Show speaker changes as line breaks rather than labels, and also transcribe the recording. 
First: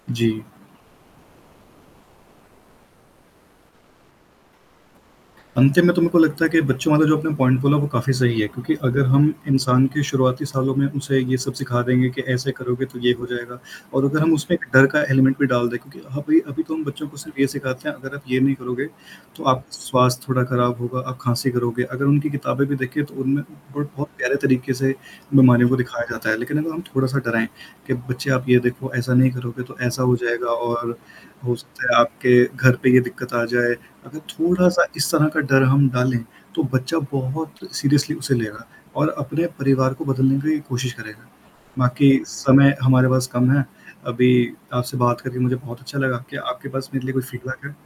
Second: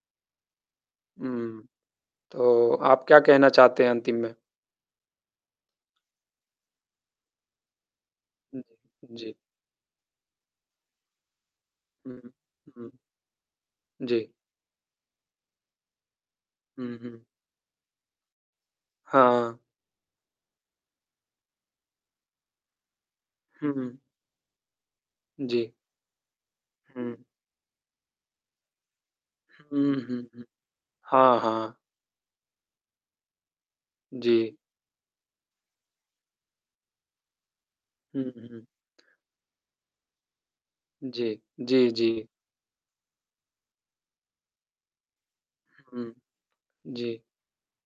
जी।
हुँ। तो आप क्या कहना चाहते हैं अंतिम में?
अंत में तो मेरे को लगता है कि बच्चों वाला जो अपने पॉइंट बोला, वो काफ़ी सही है,
जी,
क्योंकि अगर हम
जी।
इंसान के शुरुआती सालों में उसे ये सब सिखा देंगे,
हुँ,
कि ऐसे करोगे
हुँ।
तो ये हो जाएगा और अगर
जी।
हम उसमें एक डर का एलिमेंट भी डाल दें, क्योंकि ह अभी अभी तो हम
हुँ,
बच्चों को
हुँ।
सिर्फ़ ये सिखाते हैं, अगर आप ये नहीं करोगे, तो
हाँ।
आप स्वास्थ्य थोड़ा खराब होगा, आप खाँसी करोगे। अगर उनकी किताबें भी देखें, तो उनमें
हुँ,
बट
हुँ।
बहुत प्यारे तरीके से
जी।
मनमानियों दिखाया जाता है, लेकिन अगर हम थोड़ा-सा
हुँ।
डराएँ, कि, "बच्चे आप ये देखो ऐसा नहीं करोगे तो
हुँ,
ऐसा हो
हुँ, हुँ।
जाएगा और
हाँ,
हो
हाँ।
सकता है आपके घर पे ये दिक्कत आ जाए।" अगर
जी।
थोड़ा-सा इस तरह का डर हम डालें, तो बच्चा बहुत सीरियसली
हुँ,
उसे
हुँ।
लेगा और अपने परिवार को बदलने की कोशिश करेगा।
जी, जी,
बाकी
जी।
समय हमारे पास कम है, अभी आपसे बात करके मुझे बहुत अच्छा
हुँ।
लगा, क्या आपके पास मेरे लिए कोई
जी।
फ़ीडबैक है?